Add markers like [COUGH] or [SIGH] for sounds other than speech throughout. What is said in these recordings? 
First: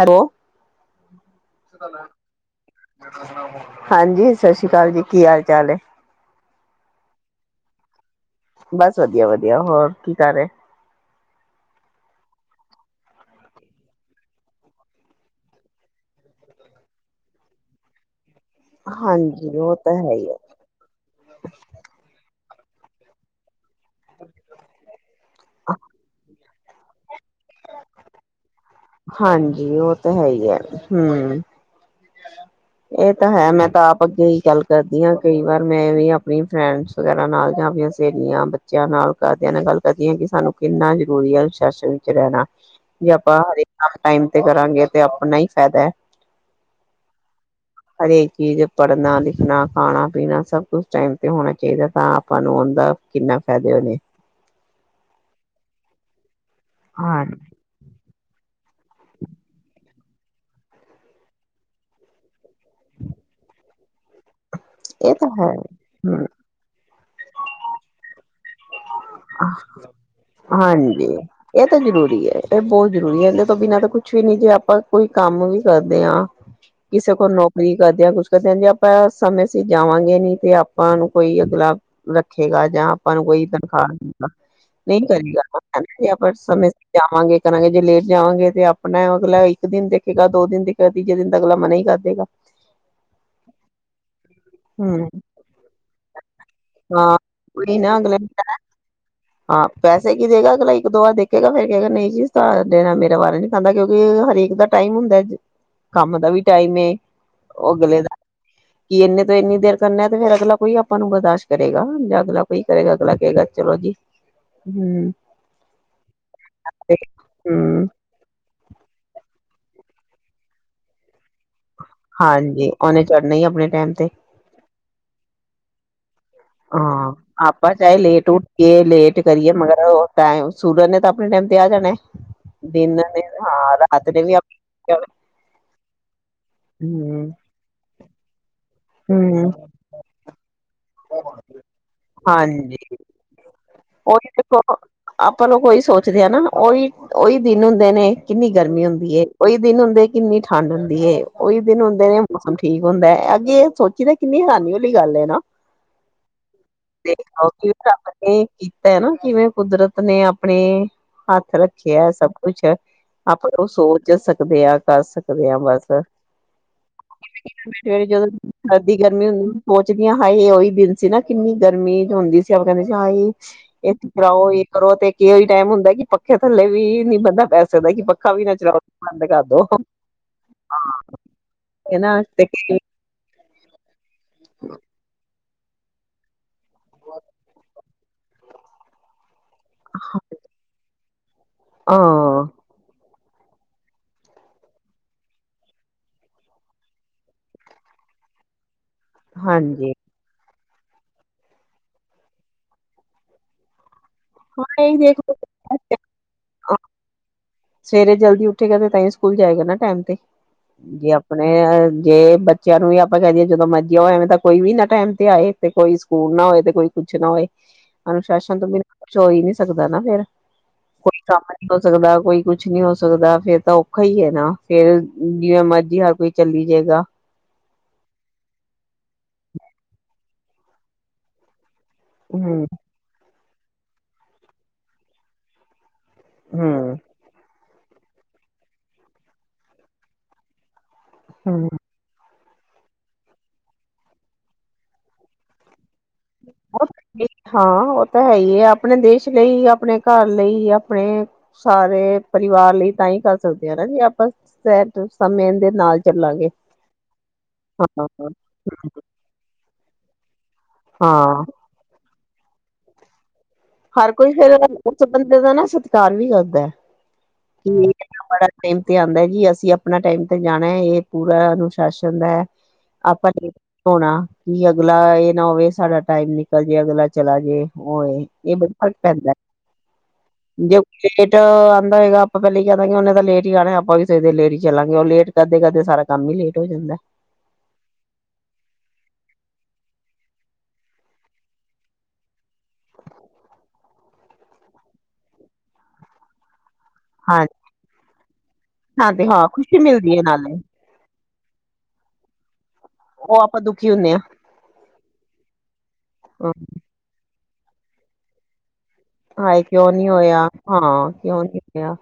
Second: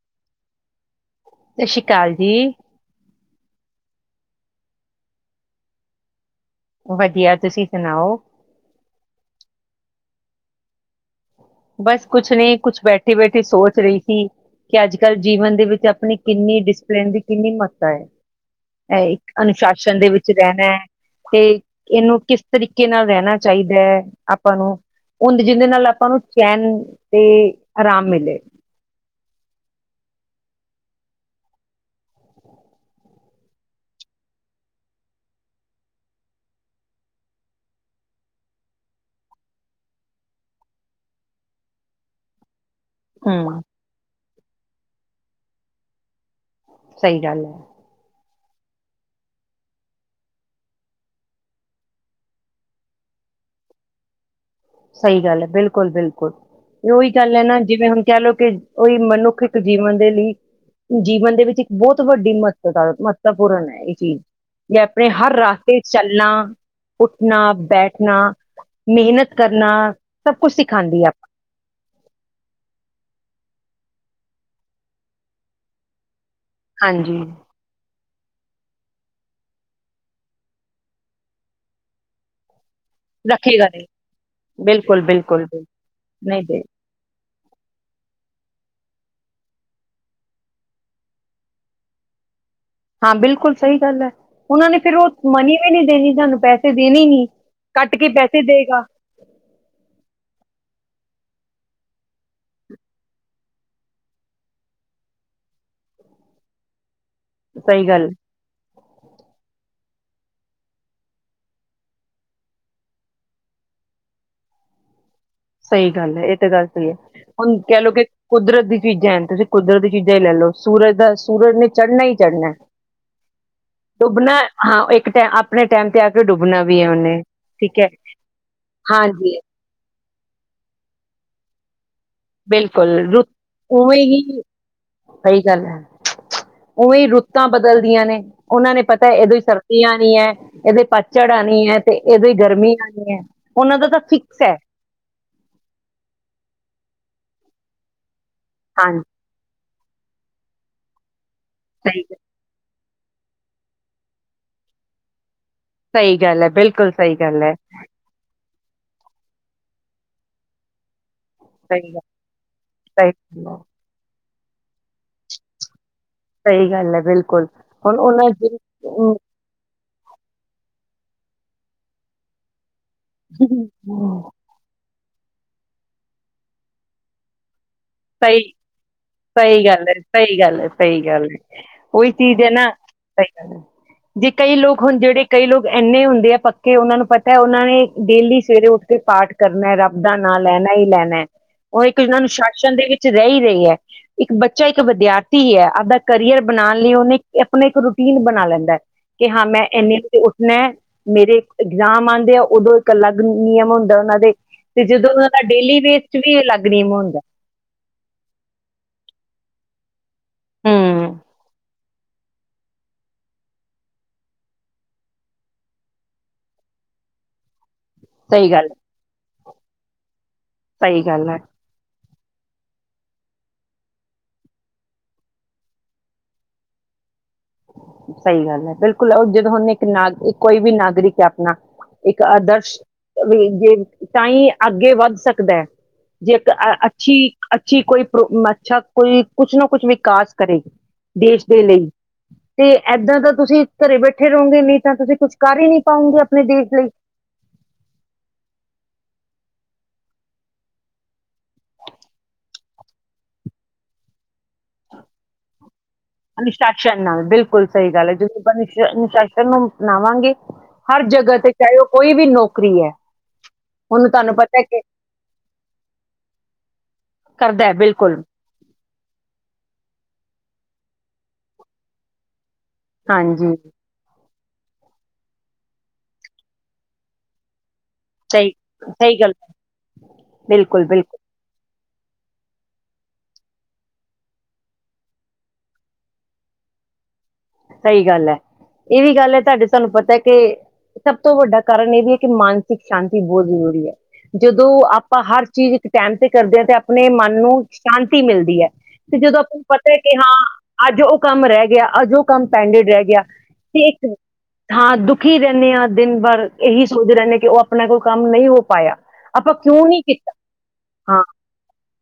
Hello ਸਤਿ ਸ੍ਰੀ ਕਾਲ ਜੀ। ਹਾਂਜੀ, ਸਤ ਸ੍ਰੀ ਕਾਲ ਜੀ। ਕੀ ਹਾਲ-ਚਾਲ ਏ? ਵਧੀਆ। ਤੁਸੀਂ ਸੁਣਾਔ? ਬਸ ਵਧੀਆ-ਵਧੀਆ। ਹੋਰ ਕੀ ਕਰ ਰਏ? ਬਸ ਕੁਛ ਨੀ, ਕੁਛ ਬੈਠੀ-ਬੈਠੀ ਸੋਚ ਰਈ ਸੀ ਕਿ ਅੱਜ ਕੱਲ ਜੀਵਨ ਦੇ ਵਿੱਚ ਆਪਣੀ ਕਿੰਨੀ ਡਿਸਪਲਿਨ ਦੀ ਕਿੰਨੀ ਮਹੱਤਤਾ ਹੈ। ਇਹ ਇੱਕ ਹਾਂਜੀ ਉਹ ਤਾਂ ਅਨੁਸ਼ਾਸਨ ਦੇ ਹੈ ਹੀ ਵਿੱਚ ਹੈ ਰਹਿਣੈ ਤੇ ਇਹਨੂੰ ਕਿਸ ਤਰੀਕੇ ਨਾਲ ਰਹਿਣਾ ਚਾਹੀਦੈ ਆਪਾਂ ਨੂੰ ਐਂਦ ਜਿੰਦੇ ਨਾਲ ਆਪਾਂ ਨੂੰ ਚੈਨ ਤੇ ਆਰਾਮ ਮਿਲੇ ਹਾਂਜੀ ਉਹ ਤਾਂ ਹੈ ਈ ਐ, ਹੂੰ। ਇਹ ਤਾਂ ਹੈ ਮੈਂ ਤਾਂ ਆਪ ਅੱਗੇ ਈ ਗੱਲ ਕਰਦੀ ਆਂ ਕਈ ਵਾਰ ਮੈਂ ਵੀ ਆਪਣੀ ਫਰੈਂਡਸ ਵਗੈਰਾ ਨਾਲ ਜਾਂ ਆਪਣੀਆਂ ਸਹੇਲੀਆਂ, ਬੱਚਿਆਂ ਨਾਲ, ਘਾਰਦਿਆਂ ਨਾਲ ਗੱਲ ਕਰਦੀ ਆਂ ਕਿ ਸਾਨੂੰ ਕਿੰਨਾ ਜ਼ਰੂਰੀ ਐ ਅਨੁਸ਼ਾਸਨ ਚ ਰਹਿਣਾ। ਜੇ ਆਪਾਂ ਹਮ ਹਰੇ [INAUDIBLE] ਟਾਈਮ ਕਰਾਂਗੇ ਤੇ ਆਪਣਾ ਈ ਫੈਦਾ ਐ। ਸਈ ਗੱਲ ਐ। ਇਹ ਇੱਕ ਚੀਜ਼ ਦੇ ਪੜ੍ਹਨਾ, ਲਿਖਣਾ, ਖਾਣਾ, ਪੀਣਾ ਸਭ ਕੁਛ ਟਾਈਮ ਤੇ ਹੋਣਾ ਚਾਹੀਦੈ ਤਾਂ ਆਪਾਂ ਨੂੰ ਔਂਦਾ ਕਿੰਨਾ ਫਾਇਦੇ ਹੋਣੇ। ਸਹੀ ਗੱਲ ਹੈ, ਬਿਲਕੁਲ-ਬਿਲਕੁਲ। ਉਹੀ ਹਾਂ ਗੱਲ ਹੈ, ਨਾ ਜਿਵੇਂ ਹੁਣ ਕਹਿ ਲਓ ਕਿ ਉਹੀ ਮਨੁੱਖ ਇੱਕ ਜੀਵਨ ਦੇ ਲਈ ਜੀਵਨ ਦੇ ਵਿੱਚ ਇੱਕ ਬਹੁਤ ਵੱਡੀ ਮਹੱਤਤਾ ਮਹੱਤਵਪੂਰਨ ਹੈ, ਇਹ ਚੀਜ਼। ਜਾ ਆਪਣੇ ਇਹ ਤਾਂ ਹਰ ਹੈ ਰਸਤੇ ਚ ਹਮ ਚੱਲਣਾ ਉੱਠਣਾ, ਬੈਠਣਾ, ਮਿਹਨਤ ਕਰਨਾ ਸਭ ਕੁਛ ਸਿਖਾਉਂਦੀ ਆ ਹਾਂਜੀ ਇਹ ਤਾਂ ਜ਼ਰੂਰੀ ਹੈ, ਇਹ ਬਹੁਤ ਜ਼ਰੂਰੀ ਹੈ, ਇਹਦੇ ਤੋਂ ਬਿਨਾਂ ਤੇ ਕੁਛ ਵੀ ਨੀ ਜੇ ਆਪਾਂ ਕੋਈ ਕੰਮ ਵੀ ਕਰਦੇ ਹਾਂ ਕਿਸੇ ਹਾਂਜੀ ਕੋ ਨੌਕਰੀ ਕਰਦੇ ਆ ਕੁਛ ਆਪਾਂ ਸਮੇਂ ਸੀਰ ਜਾਵਾਂਗੇ ਨੀ ਤੇ ਆਪਾਂ ਨੂੰ ਕੋਈ ਅਗਲਾ ਰੱਖੇਗਾ। ਜਾਂ ਆਪਾਂ ਨੂੰ ਕੋਈ ਰੱਖੇਗਾ ਨਹੀਂ ਤਨਖਾਹ ਬਿਲਕੁਲ ਨਹੀਂ ਬਿਲਕੁਲ ਕਰੇਗਾ, ਬਿਲਕੁਲ ਜੇ ਆਪਾਂ ਨਹੀਂ ਦੇ ਸਮੇਂ ਸੀਰ ਜਾਵਾਂ ਕਰਾਂਗੇ ਜੇ ਲੇਟ ਜਾਵਾਂਗੇ ਤੇ ਆਪਣਾ ਅਗਲਾ ਇੱਕ ਦਿਨ ਦੇਖੇਗਾ, ਦੋ ਦਿਨ ਦੇਖੇਗਾ ਤੀਜੇ ਦਿਨ ਤੇ ਅਗਲਾ ਮਨਾ ਹੀ ਕਰ ਦੇਗਾ। ਹਾਂ ਬਿਲਕੁਲ ਸਹੀ ਗੱਲ ਹੈ। ਉਹਨਾ ਨੇ ਫ਼ੇਰ ਹਮ ਉਹ ਮਨੀ ਵੀ ਨੀ ਦੇਣੀ ਸਾਨੂੰ ਪੈ ਹਾਂ ਉਹੀ ਨਾ ਅਗਲੇ ਨੇ ਕਹਿਣਾ ਦੇਗਾ ਹਾਂ ਪੈਸੇ ਕੀ ਦੇਗਾ ਅਗਲਾ ਇੱਕ ਦੋ ਵਾਰ ਦੇਖੇਗਾ ਫੇਰ ਕਹੇਗਾ, ਨਹੀਂ ਜੀ ਮੇਰਾ ਵਾਰਾ ਨੀ ਖਾਦਾ ਕਿਉਂਕਿ ਹਰੇਕ ਦਾ ਟਾਈਮ ਹੁੰਦਾ ਕੰਮ ਦਾ ਵੀ ਟਾਈਮ ਏ। ਉਹ ਸਹੀ ਅਗਲੇ ਗੱਲ ਐ। ਦਾ ਕਿ ਇੰਨੇ ਤੋਂ ਇੰਨੀ ਦੇਰ ਕਰਨਾ ਤੇ ਫੇਰ ਅਗਲਾ ਕੋਈ ਆਪਾਂ ਨੂੰ ਬਰਦਾਸ਼ਤ ਕਰੇਗਾ ਅਗਲਾ ਕੋਈ ਕਰੇਗਾ ਅਗਲਾ ਕਹੇਗਾ ਚਲੋ ਜੀ ਹੂੰ, ਸਹੀ ਗੱਲ ਹੈ ਇਹ ਤੇ ਗੱਲ ਸਹੀ ਹੈ, ਹੁਣ ਕਹਿ ਹੂੰ ਲਓ ਕਿ ਕੁਦਰਤ ਦੀ ਚੀਜ਼ਾਂ ਐ ਤੁਸੀਂ ਕੁਦਰਤੀ ਚੀਜ਼ਾਂ ਹੀ ਲੈ ਲਓ ਸੂਰਜ ਦਾ ਸੂਰਜ ਨੇ ਚੜ੍ਹਨਾ ਹੀ ਚੜ੍ਹਨਾ, ਹਾਂਜੀ ਉਹਨੇ ਚੜਨਾ ਹੀ ਆਪਣੇ ਟਾਈਮ ਤੇ ਡੁਬਣਾ ਹਾਂ ਇੱਕ ਟੈਮ ਆਪ ਆਪਣੇ ਟੈਮ ਤੇ ਆ ਕੇ ਡੁੱਬਣਾ ਵੀ ਹੈ ਹਾਂ ਉਹਨੇ ਆਪਾਂ ਠੀਕ ਹੈ ਚਾਹੇ ਲੇਟ ਉੱਠਏ ਲੇਟ ਹਾਂਜੀ ਕਰੀਏ ਮਗਰ ਓ ਟੈਮ ਸੂਰਜ ਨੇ ਤਾਂ ਆਪਣੇ ਟੈਮ ਤੇ ਆ ਜਾਣਾ। ਦਿਨ ਬਿਲਕੁਲ ਨੇ ਰੁਤ ਹਾਂ ਉਵੇਂ ਰਾਤ ਨੇ ਵੀ ਹੀ ਆਪਣੇ ਸਹੀ ਗੱਲ ਹੈ, ਉਵੇਂ ਹੀ ਹੂੰ ਰੁੱਤਾਂ ਬਦਲਦੀਆਂ ਨੇ। ਉਹਨਾਂ ਨੇ ਪਤਾ ਇਹਦੋਂ ਹੀ ਹੂੰ ਸਰਦੀ ਆਣੀ ਹੈ, ਇਹਦੇ ਪਤਝੜ ਆਣੀ ਹੈ, ਤੇ ਇਹਦੋਂ ਹੀ ਗਰਮੀ ਹਾਂਜੀ ਆਣੀ ਹੈ। ਉਹਨਾਂ ਦਾ ਤਾਂ ਉਹੀ ਫਿਕਸ ਹੈ ਦੇਖੋ, ਆਪਾਂ ਲੋਗ ਉਹੀ ਸੋਚਦੇ ਆ ਨਾ ਉਹੀ ਉਹੀ ਦਿਨ ਹੁੰਦੇ ਨੇ ਕਿੰਨੀ ਗਰਮੀ ਹਾਂਜੀ ਹੁੰਦੀ ਹੈ ਉਹੀ ਦਿਨ ਹੁੰਦੇ ਕਿੰਨੀ ਠੰਡ ਹੁੰਦੀ ਏ। ਉਹੀ ਦਿਨ ਸਹੀ ਹੁੰਦੇ ਨੇ ਗੱਲ- ਮੌਸਮ ਠੀਕ ਹੁੰਦਾ ਹੈ, ਅੱਗੇ ਇਹ ਸੋਚੀ ਦਾ ਕਿੰਨੀ ਹੈਰਾਨੀ ਵਾਲੀ ਗੱਲ ਹੈ, ਨਾ ਸਹੀ ਗੱਲ ਹੈ ਬਿਲਕੁਲ ਸਹੀ ਗੱਲ ਹੈ। ਭੈਣੇ ਕਿਵੇਂ ਕੁਦਰਤ ਨੇ ਆਪਣੇ ਹੱਥ ਸਹੀ ਗੱਲ ਰੱਖਿਆ ਸਭ ਕੁੱਛ, ਸਹੀ ਗੱਲ ਆਪਾਂ ਹੈ ਜੌ ਸੋਚ [UNINTELLIGIBLE] ਕਰ ਸਕਦੇ ਹਾਂ ਵੈਸੇ ਸਹੀ ਗੱਲ ਏ ਬਿਲਕੁਲ ਹੁਣ [UNINTELLIGIBLE] ਜਦੋਂ ਉਹਨਾ ਸਰਦੀ- ਗਰਮੀ ਹੁੰਦੀ ਪੋਚਦੀਆਂ ਹਾਏ ਉਹੀ ਦਿਨ ਸੀ ਨਾ ਕਿੰਨੀ ਗਰਮੀ ਹੁੰਦੀ ਸੀ ਆਪ ਕਹਿੰਦੇ ਸੀ ਹਾਏ ਇਹ ਪ੍ਰਾਓ ਕਰੋ ਇਹ ਤੇ ਕਿ ਉਹੀ ਟਾਈਮ ਹੁੰਦਾ ਕਿ ਪੱਖੇ ਥੱਲੇ ਵੀ ਬੰਦਾ ਪੈਸ ਸਕ ਸਹੀ, ਸਹੀ ਗੱਲ ਹੈ। ਸਹੀ ਗੱਲ ਹੈ। ਸਹੀ ਗੱਲ ਹੈ। ਉਹੀ ਹਨਾ ਚੀਜ਼ ਤੇ ਹੈ ਨਾ, ਸਹੀ [INAUDIBLE] ਜੇ ਕਈ ਲੋਕ ਹੁਣ ਜਿਹੜੇ ਕਈ ਲੋਕ ਇੰਨੇ ਹੁੰਦੇ ਆ ਪੱਕੇ ਕਿ ਉਹਨਾਂ ਨੂੰ ਪਤਾ ਹੈ ਉਹਨਾਂ ਨੇ ਡੇਲੀ ਸਵੇਰੇ ਉੱਠ ਕੇ ਪਾਠ ਕਰਨਾ ਹੈ, ਰੱਬ ਦਾ ਨਾਂ ਲੈਣਾ ਹੀ ਲੈਣਾ। ਉਹ ਇੱਕ ਹਾਂ ਜਿਨਾ ਨੂੰ ਛੱਡ ਦੇ ਵਿੱਚ ਰਹਿ ਹੀ ਰਹੀ ਹੈ। ਇੱਕ ਬੱਚਾ ਇੱਕ ਵਿਦਿਆਰਥੀ ਹੈ ਆਪਦਾ ਕਰੀਅਰ ਬਣਾਉਣ ਲਈ ਉਹਨੇ ਆਪਣਾ ਇੱਕ ਰੂਟੀਨ ਬਣਾ ਲੈਂਦਾ ਕਿ ਹਾਂ ਮੈਂ ਹਾਂਜੀ ਇੰਨੇ ਵ ਉੱਠ ਮੈਂ, ਮੇਰੇ ਇਗਜ਼ਾਮ ਆਉਂਦੇ ਆ ਉਦੋਂ ਇੱਕ ਅਲੱਗ ਨਿਯਮ ਹੁੰਦਾ ਉਹਨਾਂ ਹਾਂ ਤੇ ਇਹੀ ਜਦੋਂ ਦੇਖ ਉਹਨਾਂ ਦਾ ਡੇਲੀ ਵੇਸਟ ਵੀ ਅਲੱਗ ਨਿਯਮ ਹੋਣਦਾ। ਸਵੇਰੇ ਜਲਦੀ ਉਠੇਗਾ ਤੇ ਤਾਂ ਸਕੂਲ ਜਾਏਗਾ ਨਾ ਟਾਈਮ ਤੇ। ਜੀ ਹਮ ਆਪਣੇ ਜੇ ਬੱਚਿਆਂ ਨੂੰ ਵੀ ਆਪਾਂ ਕਹਿ ਦਏ ਜਦੋਂ ਮਰਜੀ ਹੋਇਆਵੇਂ ਤਾਂ ਕੋਈ ਵੀ ਨਾ ਟਾਈਮ ਤੇ ਆਏ ਤੇ ਕੋਈ ਸਕੂਲ ਨਾ ਹੋਏ ਤੇ ਕੋਈ ਕੁਛ ਨਾ ਹੋਏ ਸਹੀ ਮਾਨੁਤੋਂ ਗੱਲ ਬ ਕੁਚ ਹੋਈ ਨਹੀਂ ਸਕਦਾ ਨਾ ਫੇਰ ਸਹੀ ਕੋਈ ਗੱਲ ਹੈ, ਕੰਮ ਨੀ ਹੋ ਸਕਦਾ। ਕੋਈ ਕੁਛ ਨੀ ਹੋ ਸਕਦਾ ਫੇਰ ਤਾਂ ਔਖਾ ਹੀ ਹੈ ਨਾ, ਫੇਰ ਜਿਵੇਂ ਮਰਜੀ ਹਰ ਕੋਈ ਚੱਲੀ ਜਾਏਗਾ। ਸਹੀ ਗੱਲ ਹੈ ਬਿਲਕੁਲ ਜਦੋਂ ਹੁਣ ਇੱਕ ਨਾਗ ਕੋਈ ਵੀ ਨਾਗਰਿਕ ਹੈ ਆਪਣਾ ਇੱਕ ਹਮ ਆਦਰਸ਼ ਤਕ ਹੀ ਤਾਂ ਹੀ ਅੱਗੇ ਵੱਧ ਸਕਦਾ ਹੈ। ਜੇ ਇੱਕ ਹਮ ਅੱਛੀ ਅੱਛੀ ਕੋਈ ਪ੍ਰ ਅੱਛਾ ਕੋਈ ਕੁਛ ਨਾ ਕੁਛ ਵਿਕਾਸ ਕਰੇ ਦੇਸ਼ ਦੇ ਹਮ ਲਈ ਤੇ ਏਦਾਂ ਤਾਂ ਤੁਸੀਂ ਘਰੇ ਬੈਠੇ ਰਹੋਗੇ ਨਹੀਂ ਤਾਂ ਤੁਸੀਂ ਕੁਛ ਕਰ ਹੀ ਨੀ ਹਾਂ, ਉਹ ਤਾਂ ਹੈ ਹੀ ਹੈ ਆਪਣੇ ਦੇਸ਼ ਲਈ ਆਪਣੇ ਘਰ ਲਈ, ਆਪਣੇ ਸਾਰੇ ਪਰਿਵਾਰ ਲਈ ਤਾਂ ਹੀ ਕਰ ਸਕਦੇ ਹਾਂ ਨਾ ਜੀ ਆਪਾਂ ਸ ਸਮੇਂ ਦੇ ਨਾਲ ਚੱਲਾਂਗੇ ਅਨੁਸ਼ਾਸਨ ਨਾਲ ਬਿਲਕੁਲ ਸਹੀ ਗੱਲ ਹਾਂ ਹੈ ਜਂ ਆਪਾਂ ਅਨੁਸ਼ਾਸਨ ਨੂੰ ਅਪਨਾਵਾਂਗੇ ਹਰ ਜਗ੍ਹਾ ਹਾਂ ਤੇ ਚਾਹੇ ਉਹ ਕੋਈ ਵੀ ਵੀ ਨੌਕਰੀ ਹੈ ਉਹਨੂੰ ਹਰ ਕੋਈ ਤੁਹਾਨੂੰ ਫੇਰ ਪਤਾ ਕਿ ਉਸ ਬੰਦੇ ਦਾ ਨਾ ਸਤਿਕਾਰ ਵੀ ਕਰਦਾ, ਕਰਦਾ ਕਿ ਹੈ, ਬਿਲਕੁਲ ਬੜਾ ਟਾਈਮ ਤੇ ਆਉਂਦਾ ਜੀ ਅਸੀਂ ਆਪਣਾ ਟਾਈਮ ਤੇ ਜਾਣਾ ਹੈ ਇਹ ਪੂਰਾ ਅਨੁਸ਼ਾਸਨ ਦਾ ਹੈ ਆਪਸ ਵਿਚ ਹਾਂਜੀ। ਹੋਣਾ ਕੀ ਅਗਲਾ ਇਹ ਨਾ ਹੋਵੇ ਸਾਰਾ ਟਾਈਮ ਨਿਕਲ ਜੇ ਅਗਲਾ ਚਲਾ ਜੇ, ਹੋਵੇ ਸਹੀ ਇਹ ਬੜਾ ਫਰਕ ਸਹੀ ਗੱਲ ਪੈਂਦਾ, ਹੈ ਜੇ ਬਿਲਕੁਲ ਬਿਲਕੁਲ ਲੇਟ ਕਹੇਗਾ ਆਪਾਂ ਪਹਿਲ ਹੀ ਕਿਆ ਉਹਨੇ ਤਾਂ ਲੇਟ ਹੀ ਆਉਣਾ ਆਪਾਂ ਵੀ ਸਵੇਰ ਦੇ ਲੇਟ ਹੀ ਚੱਲਾਂਗੇ ਉਹ ਲੇਟ ਕਰਦੇ-ਕਰਦੇ ਸਾਰਾ ਕੰਮ ਹੀ ਲੇਟ ਹੋ ਜਾਂਦਾ ਸਹੀ ਗੱਲ ਹੈ, ਇਹ ਵੀ ਗੱਲ ਹੈ ਸਾਡੀ ਤੁਹਾਨੂੰ ਪਤਾ ਕਿ ਸਭ ਤੋਂ ਵੱਡਾ ਕਾਰਨ ਇਹ ਵੀ ਹੈ ਕਿ ਮਾਨਸਿਕ ਸ਼ਾਂਤੀ ਬਹੁਤ ਜ਼ਰੂਰੀ ਹੈ ਜਦੋਂ ਆਪਾਂ ਹਰ ਚੀਜ਼ ਇੱਕ ਟਾਈਮ ਤੇ ਕਰਦੇ ਹਾਂ ਤੇ ਆਪਣੇ ਮਨ ਹਾਂ ਨੂੰ ਸ਼ਾਂਤੀ ਮਿਲਦੀ ਹੈ, ਹਾਂ ਤੇ ਜਦੋਂ ਹਾਂ ਆਪਾਂ ਨੂੰ ਖੁਸ਼ੀ ਪਤਾ ਹੈ ਕਿ ਮਿਲਦੀ ਹਾਂ ਨਾਲੇ ਅੱਜ ਉਹ ਕੰਮ ਰਹਿ ਗਿਆ ਗਿਆ ਅਜ ਔ ਪੰਡਿਡ ਰਹਿ ਗਿਆ ਉਹ ਆਪਾਂ ਤੇ ਦੁਖੀ ਹੁੰਦੇ ਇੱਕ ਹਾਂ ਥਾਂ ਦੁਖੀ ਰਹਿੰਦੇ ਹਾਂ ਦਿਨ ਵਰ ਹਾਂ, ਇਹੀ ਸੋਚਦੇ ਰਹਿੰਦੇ ਹਾਂ ਕਿ ਉਹ ਆਪਣਾ ਕੋਈ ਕੰਮ ਨਹੀਂ ਹੋ ਪਾਇਆ ਆਪਾਂ ਹਾਏ, ਕਿਉਂ ਨਹੀਂ ਨੀ ਕੀਤਾ ਹੋਇਆ ਹਾਂ ਕਿਉਂ ਨੀ ਹੋਇਆ,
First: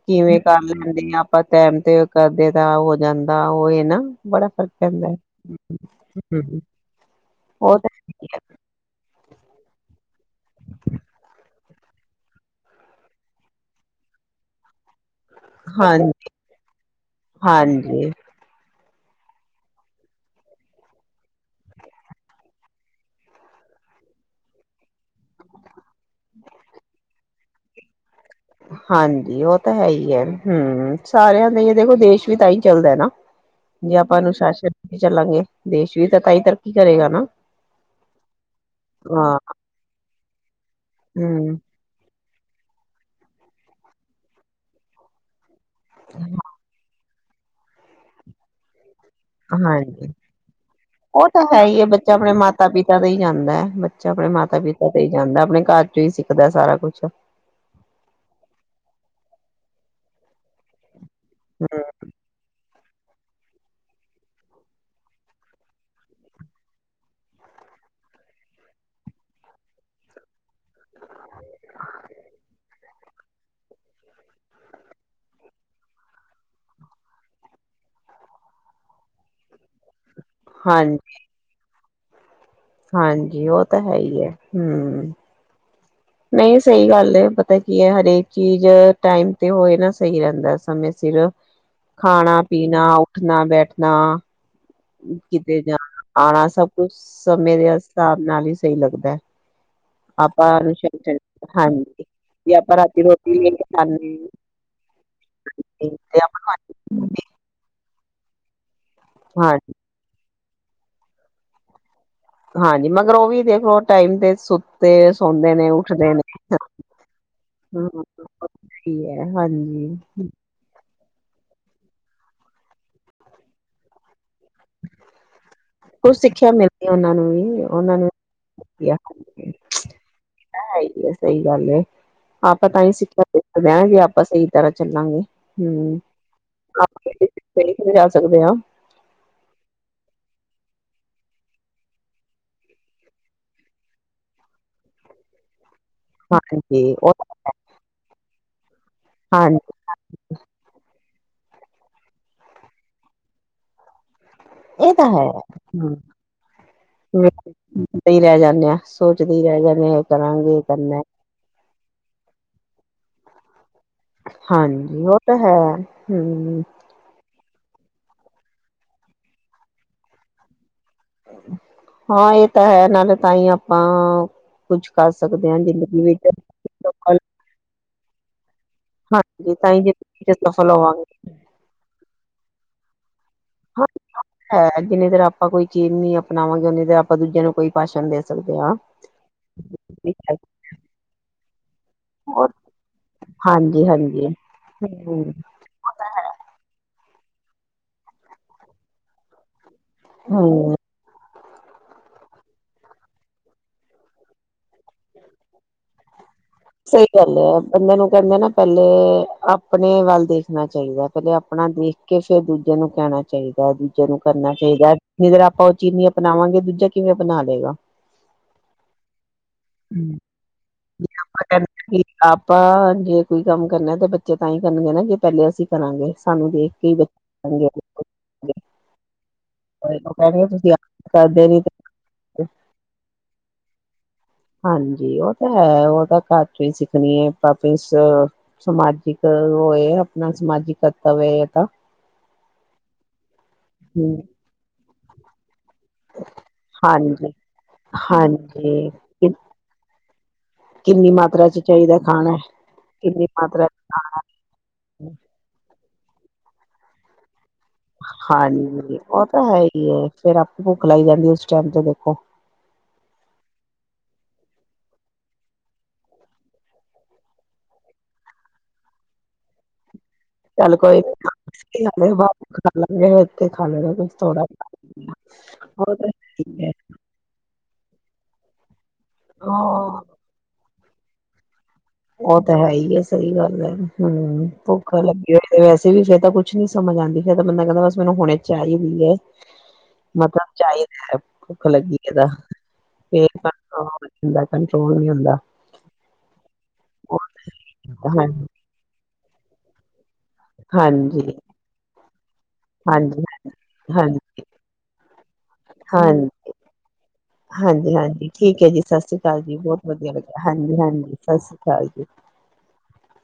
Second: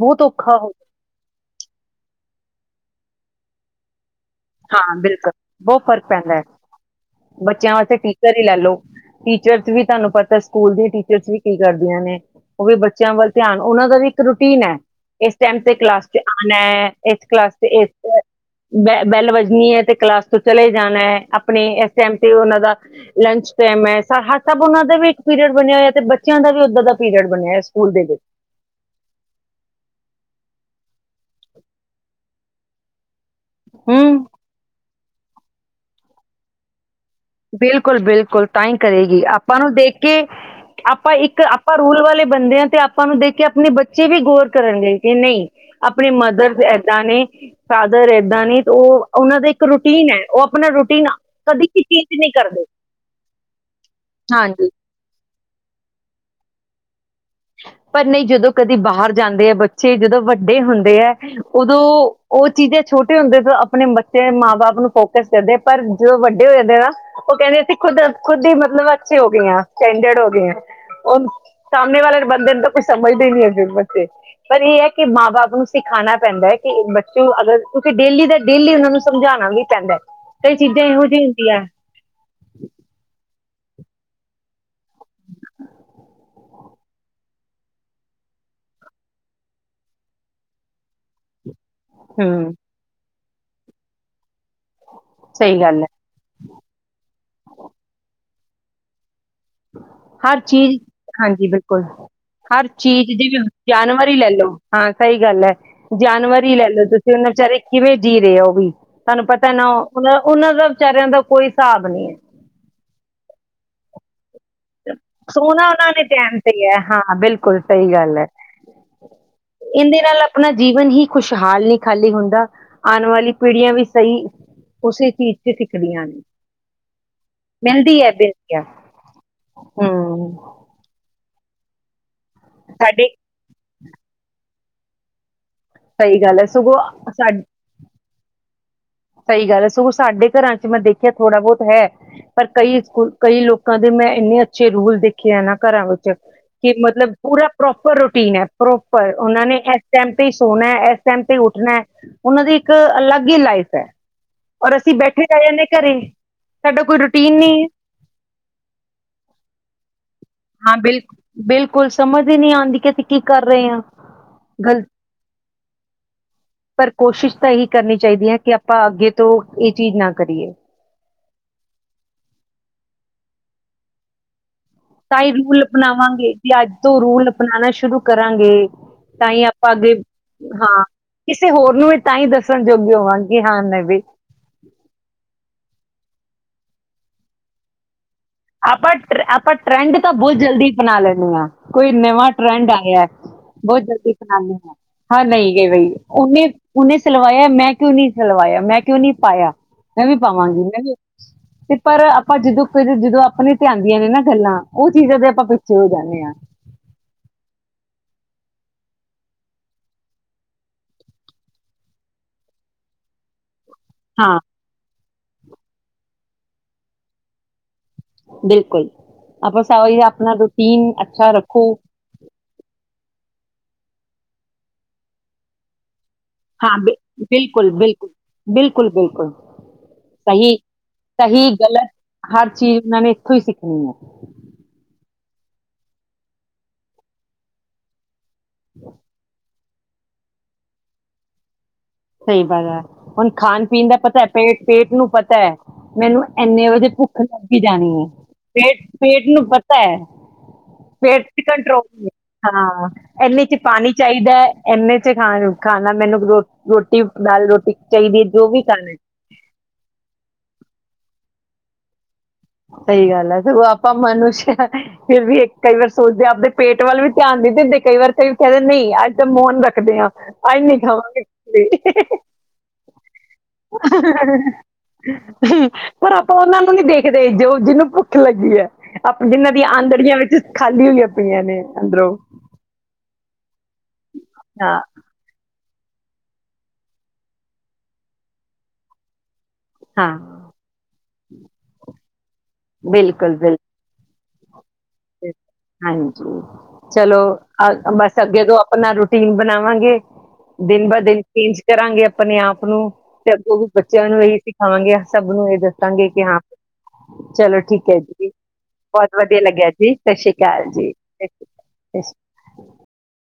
ਬਹੁਤ ਕਿਵੇਂ ਔਖਾ ਕਰ ਹੋ ਲੈਂਦੇ ਆ ਆਪਾਂ ਟੈਮ ਤੇ ਕਰਦੇ ਦਾ ਹੋ ਜਾਂਦਾ ਉਹ ਇਹ ਨਾ ਬੜਾ ਫ਼ਰਕ ਹਾਂ ਪੈਂਦਾ ਹੈ ਬਿਲਕੁਲ ਬਹੁਤ ਫ਼ਰਕ ਪੈਂਦਾ ਹੈ ਬੱਚਿਆਂ ਵਾਸਤੇ ਟੀਚਰ ਹੀ ਲੈਲੋ, ਟੀਚਰ ਵੀ ਤੁਹਾਨੂੰ ਪਤਾ ਸਕੂਲ ਦੀ ਟੀਚਰਸ ਵੀ ਕੀ ਕਰਦੀਆਂ ਨੇ ਉਹ ਵੀ ਬੱਚਿਆਂ ਵੱਲ ਧਿਆਨ ਉਹਨਾਂ ਦਾ ਵੀ ਇੱਕ ਰੂਟੀਨ ਹੈ ਇਸ ਟਾਈਮ ਤੇ ਹਾਂ ਕਲਾਸ ਚ ਆਉਣਾ ਹੈ ਇਸ ਕਲਾਸ ਚ ਇਸ ਹਾਂਜੀ ਬ ਬੈਲ ਵੱਜਣੀ ਹੈ ਤੇ ਕਲਾਸ ਤੋਂ ਚਲੇ ਜਾਣਾ ਹੈ ਆਪਣੇ ਟਾਈਮ ਤੇ ਉਹਨਾਂ ਦਾ, ਲੰਚ ਟਾਈਮ ਹੈ ਹਰ ਸਭ ਉਹਨਾਂ ਦਾ ਵੀ ਇੱਕ ਪੀਰੀਅਡ ਬਣਿਆ ਹੋਇਆ ਤੇ ਬੱਚਿਆਂ ਦਾ ਵੀ ਉੱਦਾਂ ਦਾ ਪੀਰੀਅਡ ਬਣਿਆ ਹੋ ਸਕੂਲ ਦੇ ਵਿੱਚ ਹਾਂਜੀ ਉਹ ਤਾਂ ਹੈ ਹੀ ਹੈ, ਹੂ ਸਾਰਿਆਂ ਦੇ ਦੇਖੋ ਦੇਸ਼ ਵੀ ਤਾਂ ਹੀ ਚੱਲਦਾ ਨਾ ਜੇ ਹਮ ਆਪਾਂ ਅਨੁਸ਼ਾਸਨ ਚੱਲਾਂਗੇ ਦੇਸ਼ ਵੀ ਤਾਂ ਤਾਹੀਂ ਤਰੱਕੀ ਕਰੇਗਾ ਨਾ ਬਿਲਕੁਲ-ਬਿਲਕੁਲ ਤਾਂ ਹੀ ਕਰੇਗੀ, ਹਾਂ ਆਪਾਂ ਨੂੰ ਦੇਖ ਕੇ ਆਪਾਂ ਇੱਕ ਹਮ ਆਪਾਂ ਰੂਲ ਵਾਲੇ ਬੰਦੇ ਆ ਤੇ ਆਪਾਂ ਨੂੰ ਦੇਖ ਕੇ ਆਪਣੇ ਬੱਚੇ ਵੀ ਗੌਰ ਕਰਨਗੇ ਕਿ ਨਹੀਂ ਆਪਣੇ ਮਦਰ ਇੱਦਾਂ ਨੇ ਫਾਦਰ ਏਦਾਂ ਨੀ ਤੇ ਉਹ ਉਹਨਾਂ ਦਾ ਇੱਕ ਰੂਟੀਨ ਹਾਂਜੀ ਹੈ, ਉਹ ਆਪਣਾ ਰੂਟੀਨ ਉਹ ਤਾਂ ਹੈ ਹੀ ਹੈ ਕਦੀਕਿਸੀ ਬੱਚਾ ਆਪਣੇ ਮਾਤਾ ਪਿਤਾ ਤੇ ਈ ਜਾਂਦਾ ਏ ਬੱਚਾ, ਆਪਣੇ ਹਾਂਜੀ ਮਾਤਾ ਪਿਤਾ ਤੇ ਈ ਜਾਂਦਾ, ਆਪਣੇ ਘਰ ਚੋਂ ਈ ਸਿੱਖਦਾ। ਸਾਰਾ ਕੁਛ। ਪਰ ਨਈ ਜਦੋਂ ਕਦੀ ਬਾਹਰ ਜਾਂਦੇ ਏ ਬੱਚੇ, ਜਦੋਂ ਵੱਡੇ ਹੁੰਦੇ ਏ। ਉਦੋਂ ਉਹ ਚੀਜ਼ਾਂ ਛੋਟੇ ਹੁੰਦੇ ਤੋਂ ਆਪਣੇ ਬੱਚੇ ਮਾਂ ਬਾਪ ਨੂੰ ਫੋਕਸ ਕਰਦੇ, ਪਰ ਜੋ ਵੱਡੇ ਹੋ ਜਾਂਦੇ ਨਾ, ਉਹ ਕਹਿੰਦੇ ਅਸੀਂ ਖੁਦ ਖੁਦ ਈ ਮਤਲਬ ਅੱਛੇ ਹੋ ਗਏ ਆਂ, ਸਟੈਂਡਰਡ ਹੋ ਗਏ ਆਂ, ਉਹ ਸਾਹਮਣੇ ਵਾਲੇ ਬੰਦੇ ਨੂੰ ਤਾਂ ਕੁਛ ਸਮਝਦੇ ਨੀ ਹੈਗੇ ਬੱਚੇ ਪਰ ਇਹ ਏ ਕੇ ਮਾਂ ਬਾਪ ਨੂੰ ਸਿਖਾਨਾ ਪੈਂਦਾ ਏ ਕੇ ਬੱਚੇ ਨੂੰ ਅਗਰ, ਕਿਉਂਕਿ ਡੇਲੀ ਦਾ ਡੇਲੀ ਉਹਨਾਂ ਨੂੰ ਸਮਝਾਨਾ ਵੀ ਪੈਂਦਾਏ, ਕਈ ਚੀਜਾ ਹਾਂਜੀ ਏਹੁ ਜੀ‌ ਈ ਹੁੰਦੀਆਂ ਏ। ਹਾਂਜੀ ਉਹ ਤਾਂ ਹੈ ਈ ਹੈ ਹੁੰ। [INAUDIBLE] ਸਹੀ ਗੱਲ ਏ। ਪਤਾ ਕੀ ਏ ਹਰੇਕ ਚੀਜ਼ ਟਾਈਮ ਤੇ ਹੋਏ ਨਾ ਸਹੀ ਰਹਿੰਦਾ ਸਮੇਂ ਸਿਰ ਖਾਨਾ ਹਮ ਪੀਨਾ ਓ ਠਨਾ ਬੈਠਨਾ ਸਹੀ ਕਿਤੇ ਗੱਲ ਹੈ ਜਾਨਾ ਆਨਾ ਸਭ ਕੁਛ ਸਮੇਂ ਦੇ ਹਿਸਾਬ ਨਾਲ ਈ। ਸਹੀ ਲੱਗਦਾਏ। ਹਰ ਚੀਜ਼, ਹਾਂਜੀ, ਬਿਲਕੁਲ ਜੇ ਹਰ ਆਪਾਂ ਰਾਤੀ ਚੀਜ਼ ਰੋਟੀ ਜਿਵੇਂ ਲੈ ਕੇ ਜਾਨਵਰ ਈ ਲੈ ਖਾਂਦੇ ਲੋ, ਹਾਂ ਸਹੀ ਗੱਲ ਏ ਜਾਨਵਰ ਈ ਲੈ ਲੋ ਤੁਸੀਂ ਉਹਨਾਂ ਵਿਚਾਰੇ ਕਿਵੇਂ ਜੀ ਰੇਆਂ ਉਹ ਵੀ। ਤੁਹਾਨੂੰ ਪਤਾ ਹਾਂ ਨਾ‌‌ ਉ [UNINTELLIGIBLE] ਉਹਨਾਂ ਦਾ ਵਿਚਾਰਿਆਂ ਦਾ ਕੋਈ ਸਾਬ ਨਈ ਏ। ਹਾਂਜੀ ਮਗਰੋ ਉਹ ਵੀ ਦੇਖੋ ਟਾਈਮ ਤੇ ਸੁੱਤੇ ਸੌਦੇ ਸੋਨਾ ਉਹਨਾਂ ਨੇ ਉੱਠਦੇ ਧਿਆਨ ਤੇ ਈ ਏ, ਹਾਂ, ਬਿਲਕੁਲ ਸਹੀ ਹਾਂ ਗੱਲ ਏ। ਸਹੀ ਹੈ ਹਾਂਜੀ ਇਨਦੇ ਨਾਲ ਆਪਣਾ ਜੀਵਨ ਹੀ ਖੁਸ਼ਹਾਲ ਨਹੀਂ ਖਾਲੀ ਹੁੰਦਾ, ਆਨ ਵਾਲੀ ਪੀੜੀਆਂ ਵੀ ਸਹੀ ਉਸੇ ਚੀਜ਼ ਚ ਸਿੱਖਦੀਆਂ ਕੁਛ ਨੇ ਸਿੱਖਿਆ ਮਿਲ ਉਹਨਾਂ ਨੂੰ ਵੀ ਉਹਨਾਂ ਮਿਲਦੀ ਨੂੰ ਹੈ ਬੇਨਤੀਆਂ ਕਿਹਾ। ਹਮ [UNINTELLIGIBLE] ਸਹੀ ਗੱਲ ਏ। ਆਪਾਂ ਤਾਂ ਹੀ ਸਾਡੇ ਸਿੱਖਿਆ। [UNINTELLIGIBLE] ਮੈਂ ਵੀ ਆਪਾ ਸਹੀ ਤਰ੍ਹਾਂ ਚੱਲਾਂਗੇ। ਹਮ ਸਹੀ ਗੱਲ ਏ ਸਗੋਂ ਸਾਡ ਆਪਾਂ ਜਾ ਸਕਦੇ ਆ। ਸਹੀ ਗੱਲ ਏ। ਸਗੋਂ ਸਾਡੇ ਘਰਾਂ ਚ ਮੈਂ ਦੇਖਿਆ ਥੋੜਾ ਬਹੁਤ ਹੈ। ਪਰ ਕਈ ਸਕੂ ਕਈ ਲੋਕਾਂ ਦੇ ਮੈਂ ਇੰਨੇ ਅੱਛੇ ਰੂਲ ਦੇਖੇ ਐ ਨਾ ਘਰਾਂ ਵਿੱਚ ਕਿ ਹਾਂਜੀ ਮਤਲਬ ਉਹ ਪੂਰਾ ਪ੍ਰੋਪਰ ਰੂਟੀਨ ਏ। ਪ੍ਰੋਪਰ ਉਹਨਾਂ ਨੇ ਹਾਂਜੀ ਇਸ ਟਾਈਮ ਤੇ ਹੀ ਸੋਨਾ ਇਸ ਟਾਈਮ ਕਿ ਉੱਠਨਾਏ ਉਹਨਾਂ ਦੀ ਇੱਕ ਅਲੱਗ ਹੀ ਲਾਈਫ ਏ। ਏ ਤਾਂ ਹੈ। ਹੁੰ ਸਾਡਾ ਕੋਈ ਰੂਟੀਨ [UNINTELLIGIBLE] ਨਹੀਂ ਹੈ ਦੇ ਰਹਿ ਜਾਂਨੇ ਆਂ, ਸੋਚਦੇ ਰਹਿ ਜਾਂਨੇ ਆਂ ਕਰਾਂਗੇ। ਹਾਂ, ਕਰਨਾ ਬਿਲਕੁ ਬਿਲਕੁਲ ਸਮਝ ਹੀਈ ਨਈ ਆਂਦੀ ਕਿ ਅਸੀ ਕੀ ਕਰ ਰੇ ਆ। ਹਾਂਜੀ ਉਹ ਤਾਂ ਹੈ ਹਮ ਪਰ ਕੋਸ਼ਿਸ਼ ਤਾਂ ਇਹੀ ਕਰਨੀ ਚਾਹੀਦੀ ਹੈ ਕਿ ਆਪਾਂ ਅੱਗੇ ਤੋਂ ਇਹ ਚੀਜ਼ ਨਾ ਕਰੀਏ ਹਾਂ ਇਹ ਤਾਂ ਹੈ ਨਾਲੇ ਤਾਂ ਹੀ ਆਪਾਂ ਕੁੱਝ ਕਰ ਤਾਂ ਹੀ ਸਕਦੇ ਹਾਂ ਰੂਲ ਜ਼ਿੰਦਗੀ ਵਿੱਚ ਅਪਣਾਵਾਂਗੇ ਵੀ ਅੱਜ ਤੋਂ ਰੂਲ ਅਪਣਾਣਾ ਸ਼ੁਰੂ ਕਰਾਂਗੇ ਤਾਂ ਹੀ ਹਾਂਜੀ ਆਪਾਂ ਅੱਗੇ ਜ਼ਿੰਦਗੀ ਚ ਸਫਲ ਹਾਂ ਹੋਵਾਂਗੇ ਕਿਸੇ ਹੋਰ ਨੂੰ ਵੀ ਤਾਂ ਹੀ ਦੱਸਣ ਯਗ ਹੋਵਾਨ ਹਾਂ ਹੈ ਜਿੰਨਨੀ ਤੇ ਆਪਾਂ ਕੋਈ ਕਿਮ ਨੀ ਬਣਾਵਾਂਗੇ ਉਹੇ ਦੇ ਆਪਾਂ ਦੂਜਿਆਂ ਨੂੰ ਕੋਈ ਭਾਸ਼ਣ ਦੇ ਸਕਦੇ ਹਾਂ ਆਪਾਂ ਆਪਾਂ ਟਰੈਂਡ ਤਾਂ ਬਹੁਤ ਜਲਦੀ ਅਪਣਾ ਲੈਂਦੇ ਹਾਂ ਕੋਈ ਨਵਾਂ ਟਰੈਂਡ ਆਇਆ ਬਹੁਤ ਹਾਂਜੀ ਜਲਦੀ ਹਾਂਜੀ ਅਪਣਾਦੇ ਹਾਂ ਹਾਂ ਹਮ ਨਹੀਂ ਗ ਬਈ ਉਹਨੇ ਉਹਨੇ ਸਲਵਾਇਆ ਮੈਂ ਕਿਉਂ ਨੀ ਸਲਵਾਇਆ ਮੈਂ ਕਿਉਂ ਨਹੀਂੀ ਪਾਇਆ ਨਵੀ ਪਾਵਾਂਗੀ ਹਮ ਨੈਂਵ ਤੇ ਪਰ ਆਪਾਂ ਜਦੋਂ ਫਿਰ ਜਦੋਂ ਆਪਣੇ ਧਿਆਉਂਦੀਆਂ ਨੇ ਨਾ ਗੱਲਾਂ ਉਹ ਚੀਜ਼ਾਂ ਤੇ ਆਪਾਂ ਪਿੱਛੇ ਹੋ ਜਾਂਦੇ ਹਾਂ ਸਹੀ ਗੱਲ ਹੈ ਬੰਦ ਨੂੰ ਕਹਿੰਦੇ ਨਾ ਪਹਿਲੇ ਆਪਣੇ ਵੱਲ ਦੇਖਣਾ ਚਾਹੀਦਾ ਪਹਿਲੇ ਆਪਣਾ ਦੇਖ ਕੇ ਫੇਿਰ ਦੂਜੇ ਨੂੰ ਕਹਿਣਾ ਚਾਹੀਦਾ ਦੂਜੇ ਨੂੰ ਹਾਂ ਕਰਨਾ ਚਾਹੀਦਾ ਜਿਧਰ ਆਪਾਂ ਉਹ ਚੀਨੀ ਅਣਾਵਾਂਗੇ ਦੂਜਾ ਕਿਵੇਂ ਬਣਾ ਦੇਗਾ ਬਿਲਕੁਲ ਆਪਾਂ ਸ ਜ ਆਪਣਾ ਰੂਟੀਨ ਅੱਛਾ ਰੱਖ ਕਹਿੰਦਾ ਕਿ ਆਪਾਂ ਜੇ ਕੋਈ ਕੰਮ ਕਰਨਾ ਤੇ ਬੱਚੇ ਤਾਂ ਹੀ ਕਰਨਗੇ ਨਾ ਕਿ ਪਹਿਲੇ ਅਸੀਂ ਕਰਾਂਗੇ ਸਾਨੂੰ ਦੇਖ ਹਾਂ ਕੇ ਬ ਹੀ ਬੱਚੇ ਬਿਲਕੁਲ ਬਿਲਕੁਲ ਬਿਲਕੁਲ ਬਿਲਕੁਲ ਉਹ ਕਹਿਣਗੇ ਸਹੀ ਤੁਸੀਂ ਆਪ ਕਰਦੇ ਸਹੀ ਨੀ ਗਲਤ ਹਰ ਚੀਜ਼ ਉਹਨਾਂ ਨੇ ਇੱਥੋਂ ਹੀ ਸਿੱਖੀ ਹ ਹਾਂਜੀ ਉਹ ਤਾਂ ਹੈ ਉਹ ਤਾਂ ਘਰ ਚ ਹੀ ਸਿੱਖਣੀ ਹੈ ਪਾਪੇ ਸਮਾਜਿਕ ਇਹ ਆਪਣਾ ਸਮਾਜਿਕ ਕਰਤਵ ਹੈ ਤਾਂ ਸਹੀ ਬੱਲ ਹੈ ਹੁਣ ਖਾਣ ਪੀਣ ਦਾ ਪਤਾ ਹੈ ਪੇਟ ਪੇਟ ਨੂੰ ਪਤਾ ਹੈ ਮੈਨੂੰ ਇੰਨੇ ਵਜੇ ਭੁੱਖ ਹਾਂਜੀ ਲੱਗੀ ਜਾਣੀ ਹੈ ਪੇਟ ਹਾਂਜੀ ਪੇਟ ਕਿ ਨੂੰ ਪਤਾ ਹੈ ਕਿੰਨੀ ਪੇਟ ਚ ਮਾਤਰਾ ਚਾਹੀਦਾ ਕੰਟਰੋਲ ਖਾਣਾ ਹਾਂ ਕਿੰਨੀ ਇਹਨੇ ਚ ਮਾਤਰਾ ਪਾਣੀ ਚਾਹੀਦਾ ਇਨੇ ਚ ਖਾ ਖਾਣਾ ਮੈਨੂੰ ੋ ਰੋਟੀ ਦਾਲ ਰੋਟੀ ਚਾਹੀਦੀ ਹੈ ਜੋ ਵੀ ਖਾਣਾ ਹੈ ਹਾਂਜੀੀ ਉਹ ਤਾਂ ਹੈ ਹੀ ਹੈ ਫੇਰ ਆਪ ਭੁੱਖ ਲਾਈ ਜਾਂਦੀ ਉਸ ਚਬ ਤੋਂ ਦੇਖੋ ਸਹੀ ਗੱਲ ਹੈ ਸਗੋਂ ਆਪਾਂ ਮਨੁਸ਼ ਫਿਰ ਵੀ ਕਈ ਵਾਰ ਸੋਚਦੇ ਆਪਦੇ ਪੇਟ ਵੱਲ ਵੀ ਧਿਆਨ ਦੇ ਦਿੰਦੇ ਕਈ ਵਾਰ ਕਈ ਕਹਿੰਦੇ ਨਹੀਂ ਅੱਜ ਤਾਂ ਮੋਹਨ ਰੱਖਦੇ ਹਾਂ ਅੱਜ ਚੱਲ ਨਹੀਂ ਕੋਈ ਖਾਵਾਂਗੇ ਕੁਛ ਨੀ, ਵੀ। ਖਾ ਲਾਂਗੇ ਇਥੇ ਖਾ ਲੈ ਥੋੜਾ। ਪਰ ਆਪਾਂ ਉਹਨਾਂ ਨੂੰ ਨਹੀਂ ਦੇਖਦੇ ਜੋ ਜਿਹਨੂੰ ਭੁੱਖ ਲੱਗੀ ਹੈ। ਆਪ ਜਿੰਹਨਾਂ ਦੀਆਂ ਹਾਂ ਆਂਧੜੀਆਂ ਵਿੱਚ ਖਾਲੀ ਹੋਈਆਂ ਪਈਆਂ ਨੇ। ਅੰਦਰੋਂ ਉਹ ਤਾਂ ਹੈ ਹੀ ਹੈ ਸਹੀ ਗੱਲ ਹੈ। ਹੂੰ, ਹਾਂ ਭੁੱਖਾ ਲੱਗੀ ੳਈ ਵੈਸੇ ਵੀ ਫੇਰ ਤਾਂ ਕੁਛ ਨੀ ਸਮਝ ਆਉਂਦੀ, ਫਿਰਰ ਤਾਂ ਬਨੰਦਾ ਕਹਿੰਦਾ ਮੈਨੂ ਬਸ ਹੁਣੇ ਚਾਹੀਦੀ ਹੈ। ਹਾਂ ਮਤਲਬ ਚਾਹੀਦਾ ਹੈ, ਭੁੱਖ ਲੱਗੀ ਇਹਦਾ ਇਹ ਬਿਲਕੁਲ ਬਿਲਕੁਲ [UNINTELLIGIBLE] ਕੰਟਰੋਲ ਨੀ ਹੁੰਦਾ। ਹਾਂਜੀ ਚਲੋ ਅ ਬਸ ਹਾਂਜੀ ਅੱਗੇ ਤੋਂ ਆਪਣਾ ਰ ਟੀਮ ਬਣਾਵਾਂਗੇ। ਦਿਨ ਬਾ ਦਿਨ ਹਾਂਜੀ ਚੇਂਜ ਕਰਾਂਗੇ ਆਪਣੇ ਆਪ ਨੂੰ, ਹਾਂਜੀ ਤੇ ਅੱਗੋਂ ਵੀ ਬੱਚਿਆਂ ਹਾਂਜੀ ਨੂੰ ਇਹੀ ਸਿਖਾਵਾਂਗੇ ਸਭ ਨੂੰ ਇਹ ਦੱਸਾਂਗੇ ਕਿ ਹਾਂ ਚਲੋ ਠੀਕ ਹਾਂਜੀ ਹੈ, ਹਾਂਜੀ ਜੀ ਠੀਕ ਹੈ ਜੀ ਸਤਿ ਸ਼੍ਰੀ ਬਹੁਤ ਵਧੀਆ ਅਕਾਲ ਲੱਗਿਆ ਜੀ। ਬਹੁਤ ਵਧੀਆ ਸਤਿ ਸ੍ਰੀ ਲੱਗਿਆ, ਅਕਾਲ ਹਾਂਜੀ ਜੀ -ਹਾਂਜੀ ਸਤਿ ਸ਼੍ਰੀ ਅਕਾਲ ਸਤਿ ਸ਼੍ਰੀ ਜੀ।